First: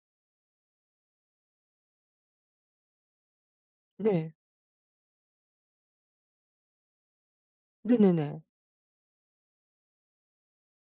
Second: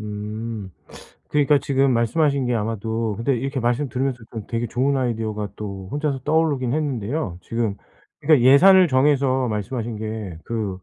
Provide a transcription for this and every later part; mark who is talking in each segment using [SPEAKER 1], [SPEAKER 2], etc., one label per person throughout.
[SPEAKER 1] 음 그러니까 지금 말씀하신 게 아마도 근데 이렇게 말씀 들으면서
[SPEAKER 2] 네.
[SPEAKER 1] 좀 되게 좋은 아이디어가 또 혼자서 떠오르긴 했는데요. 지금 그니까
[SPEAKER 2] 네네네.
[SPEAKER 1] 예산을 정해서 말씀하신 게 그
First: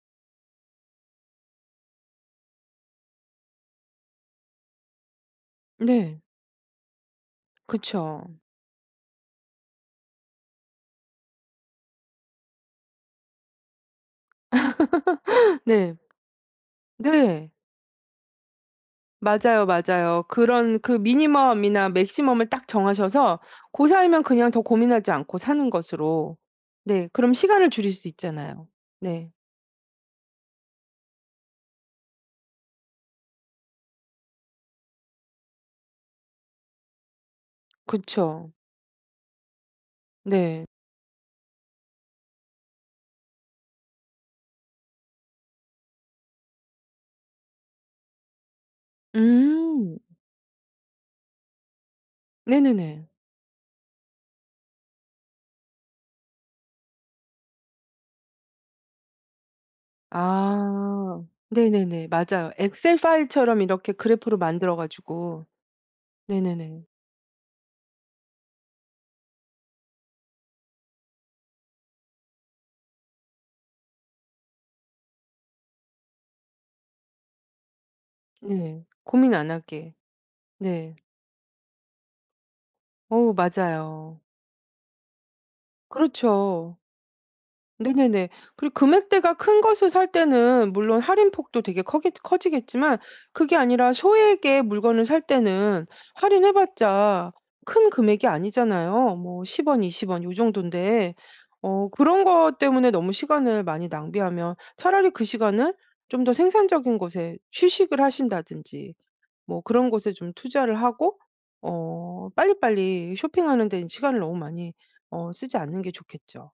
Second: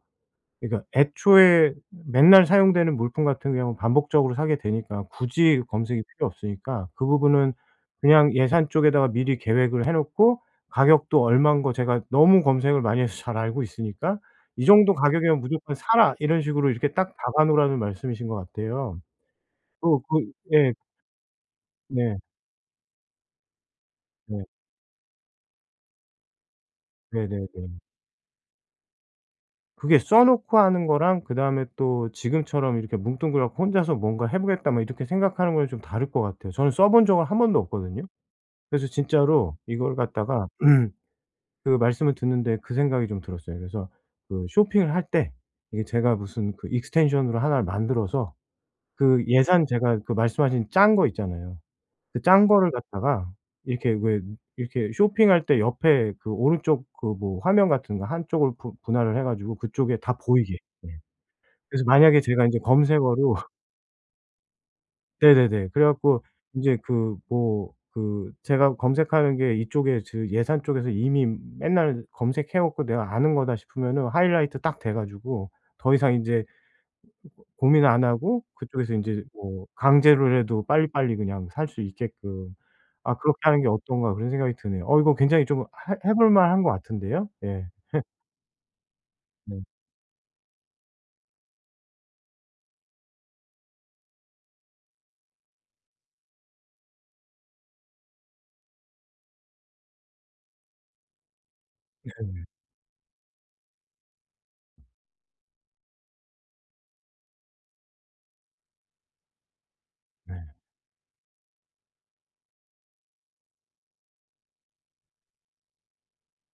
[SPEAKER 1] 그니까 애초에 맨날 사용되는 물품 같은 경우 반복적으로 사게 되니까 굳이 검색이
[SPEAKER 2] 네.
[SPEAKER 1] 필요 없으니까 그 부분은
[SPEAKER 2] 그쵸.
[SPEAKER 1] 그냥 예산 쪽에다가 미리 계획을 해 놓고 가격도 얼마인 거 제가 너무 검색을 많이 해서 잘 알고 있으니까 "이 정도 가격이면 무조건
[SPEAKER 2] 네.
[SPEAKER 1] 사라." 이런 식으로 이렇게 딱 박아
[SPEAKER 2] 네.
[SPEAKER 1] 놓으라는 말씀이신 것 같아요.
[SPEAKER 2] 맞아요,
[SPEAKER 1] 어
[SPEAKER 2] 맞아요.
[SPEAKER 1] 그 예.
[SPEAKER 2] 그런 그 미니멈이나
[SPEAKER 1] 네.
[SPEAKER 2] 맥시멈을 딱 정하셔서 고 사이면
[SPEAKER 1] 네.
[SPEAKER 2] 그냥 더 고민하지 않고 사는 것으로 네 그럼 시간을
[SPEAKER 1] 네네네.
[SPEAKER 2] 줄일 수 있잖아요. 네.
[SPEAKER 1] 그게 써 놓고 하는 거랑 그다음에 또 지금처럼 이렇게 뭉뚱그려 갖고 혼자서 '뭔가 해 보겠다.' 뭐 이렇게 생각하는 거랑 좀 다를 것 같아요. 저는 써 본 적은 1 번도 없거든요.
[SPEAKER 2] 그쵸.
[SPEAKER 1] 그래서 진짜로 이걸 갖다가
[SPEAKER 2] 네.
[SPEAKER 1] 그 말씀을 듣는데 그 생각이 좀 들었어요. 그래서 그 쇼핑을 할 때 이게 제가 무슨 그 extension으로 하나를 만들어서 그 예산
[SPEAKER 2] 음.
[SPEAKER 1] 제가 그 말씀하신 짠 거 있잖아요. 그 짠 거를
[SPEAKER 2] 네네네.
[SPEAKER 1] 갖다가 이렇게 왜 이렇게 쇼핑할 때 옆에 그 오른쪽 그 뭐 화면 같은 거 한쪽을 분 분할을 해 가지고 그쪽에 다 보이게 예
[SPEAKER 2] 아
[SPEAKER 1] 그래서
[SPEAKER 2] 네네네.
[SPEAKER 1] 만약에 제가
[SPEAKER 2] 맞아요.
[SPEAKER 1] 인제
[SPEAKER 2] 엑셀
[SPEAKER 1] 검색어로
[SPEAKER 2] 파일처럼 이렇게 그래프로 만들어 가지고
[SPEAKER 1] 네네네 그래 갖고 인제
[SPEAKER 2] 네네네.
[SPEAKER 1] 그 뭐 그 제가 검색하는 게 이쪽에 그 예산 쪽에서 이미 맨날 검색해 갖고 '내가 아는 거다.' 싶으면은 하이라이트 딱 돼 가지고 더 이상 인제 고민 안 하고
[SPEAKER 2] 네.
[SPEAKER 1] 그쪽에서 인제
[SPEAKER 2] 고민 안
[SPEAKER 1] 뭐
[SPEAKER 2] 하게
[SPEAKER 1] 강제로라도
[SPEAKER 2] 네.
[SPEAKER 1] 빨리빨리 그냥 살 수 있게끔 아
[SPEAKER 2] 어
[SPEAKER 1] '그렇게 하는 게 어떤가.'
[SPEAKER 2] 맞아요.
[SPEAKER 1] 그런 생각이 드네요. 어 이거 굉장히 좀 해 해 볼 만한 것
[SPEAKER 2] 그렇죠.
[SPEAKER 1] 같은데요? 예.
[SPEAKER 2] 네네네. 그리고 금액대가
[SPEAKER 1] 네.
[SPEAKER 2] 큰 것을 살 때는 물론 할인폭도 되게 커겠 커지겠지만 그게 아니라 소액의 물건을 살 때는 할인해 봤자 큰 금액이 아니잖아요. 뭐 10 원 20 원 요 정돈데 어 그런 것 때문에 너무 시간을 많이 낭비하면 차라리 그 시간을 좀 더 생산적인 곳에 휴식을 하신다든지 뭐 그런 곳에 좀
[SPEAKER 1] 네.
[SPEAKER 2] 투자를 하고 어 빨리빨리 쇼핑하는데 시간을 너무 많이 어 쓰지 않는 게 좋겠죠.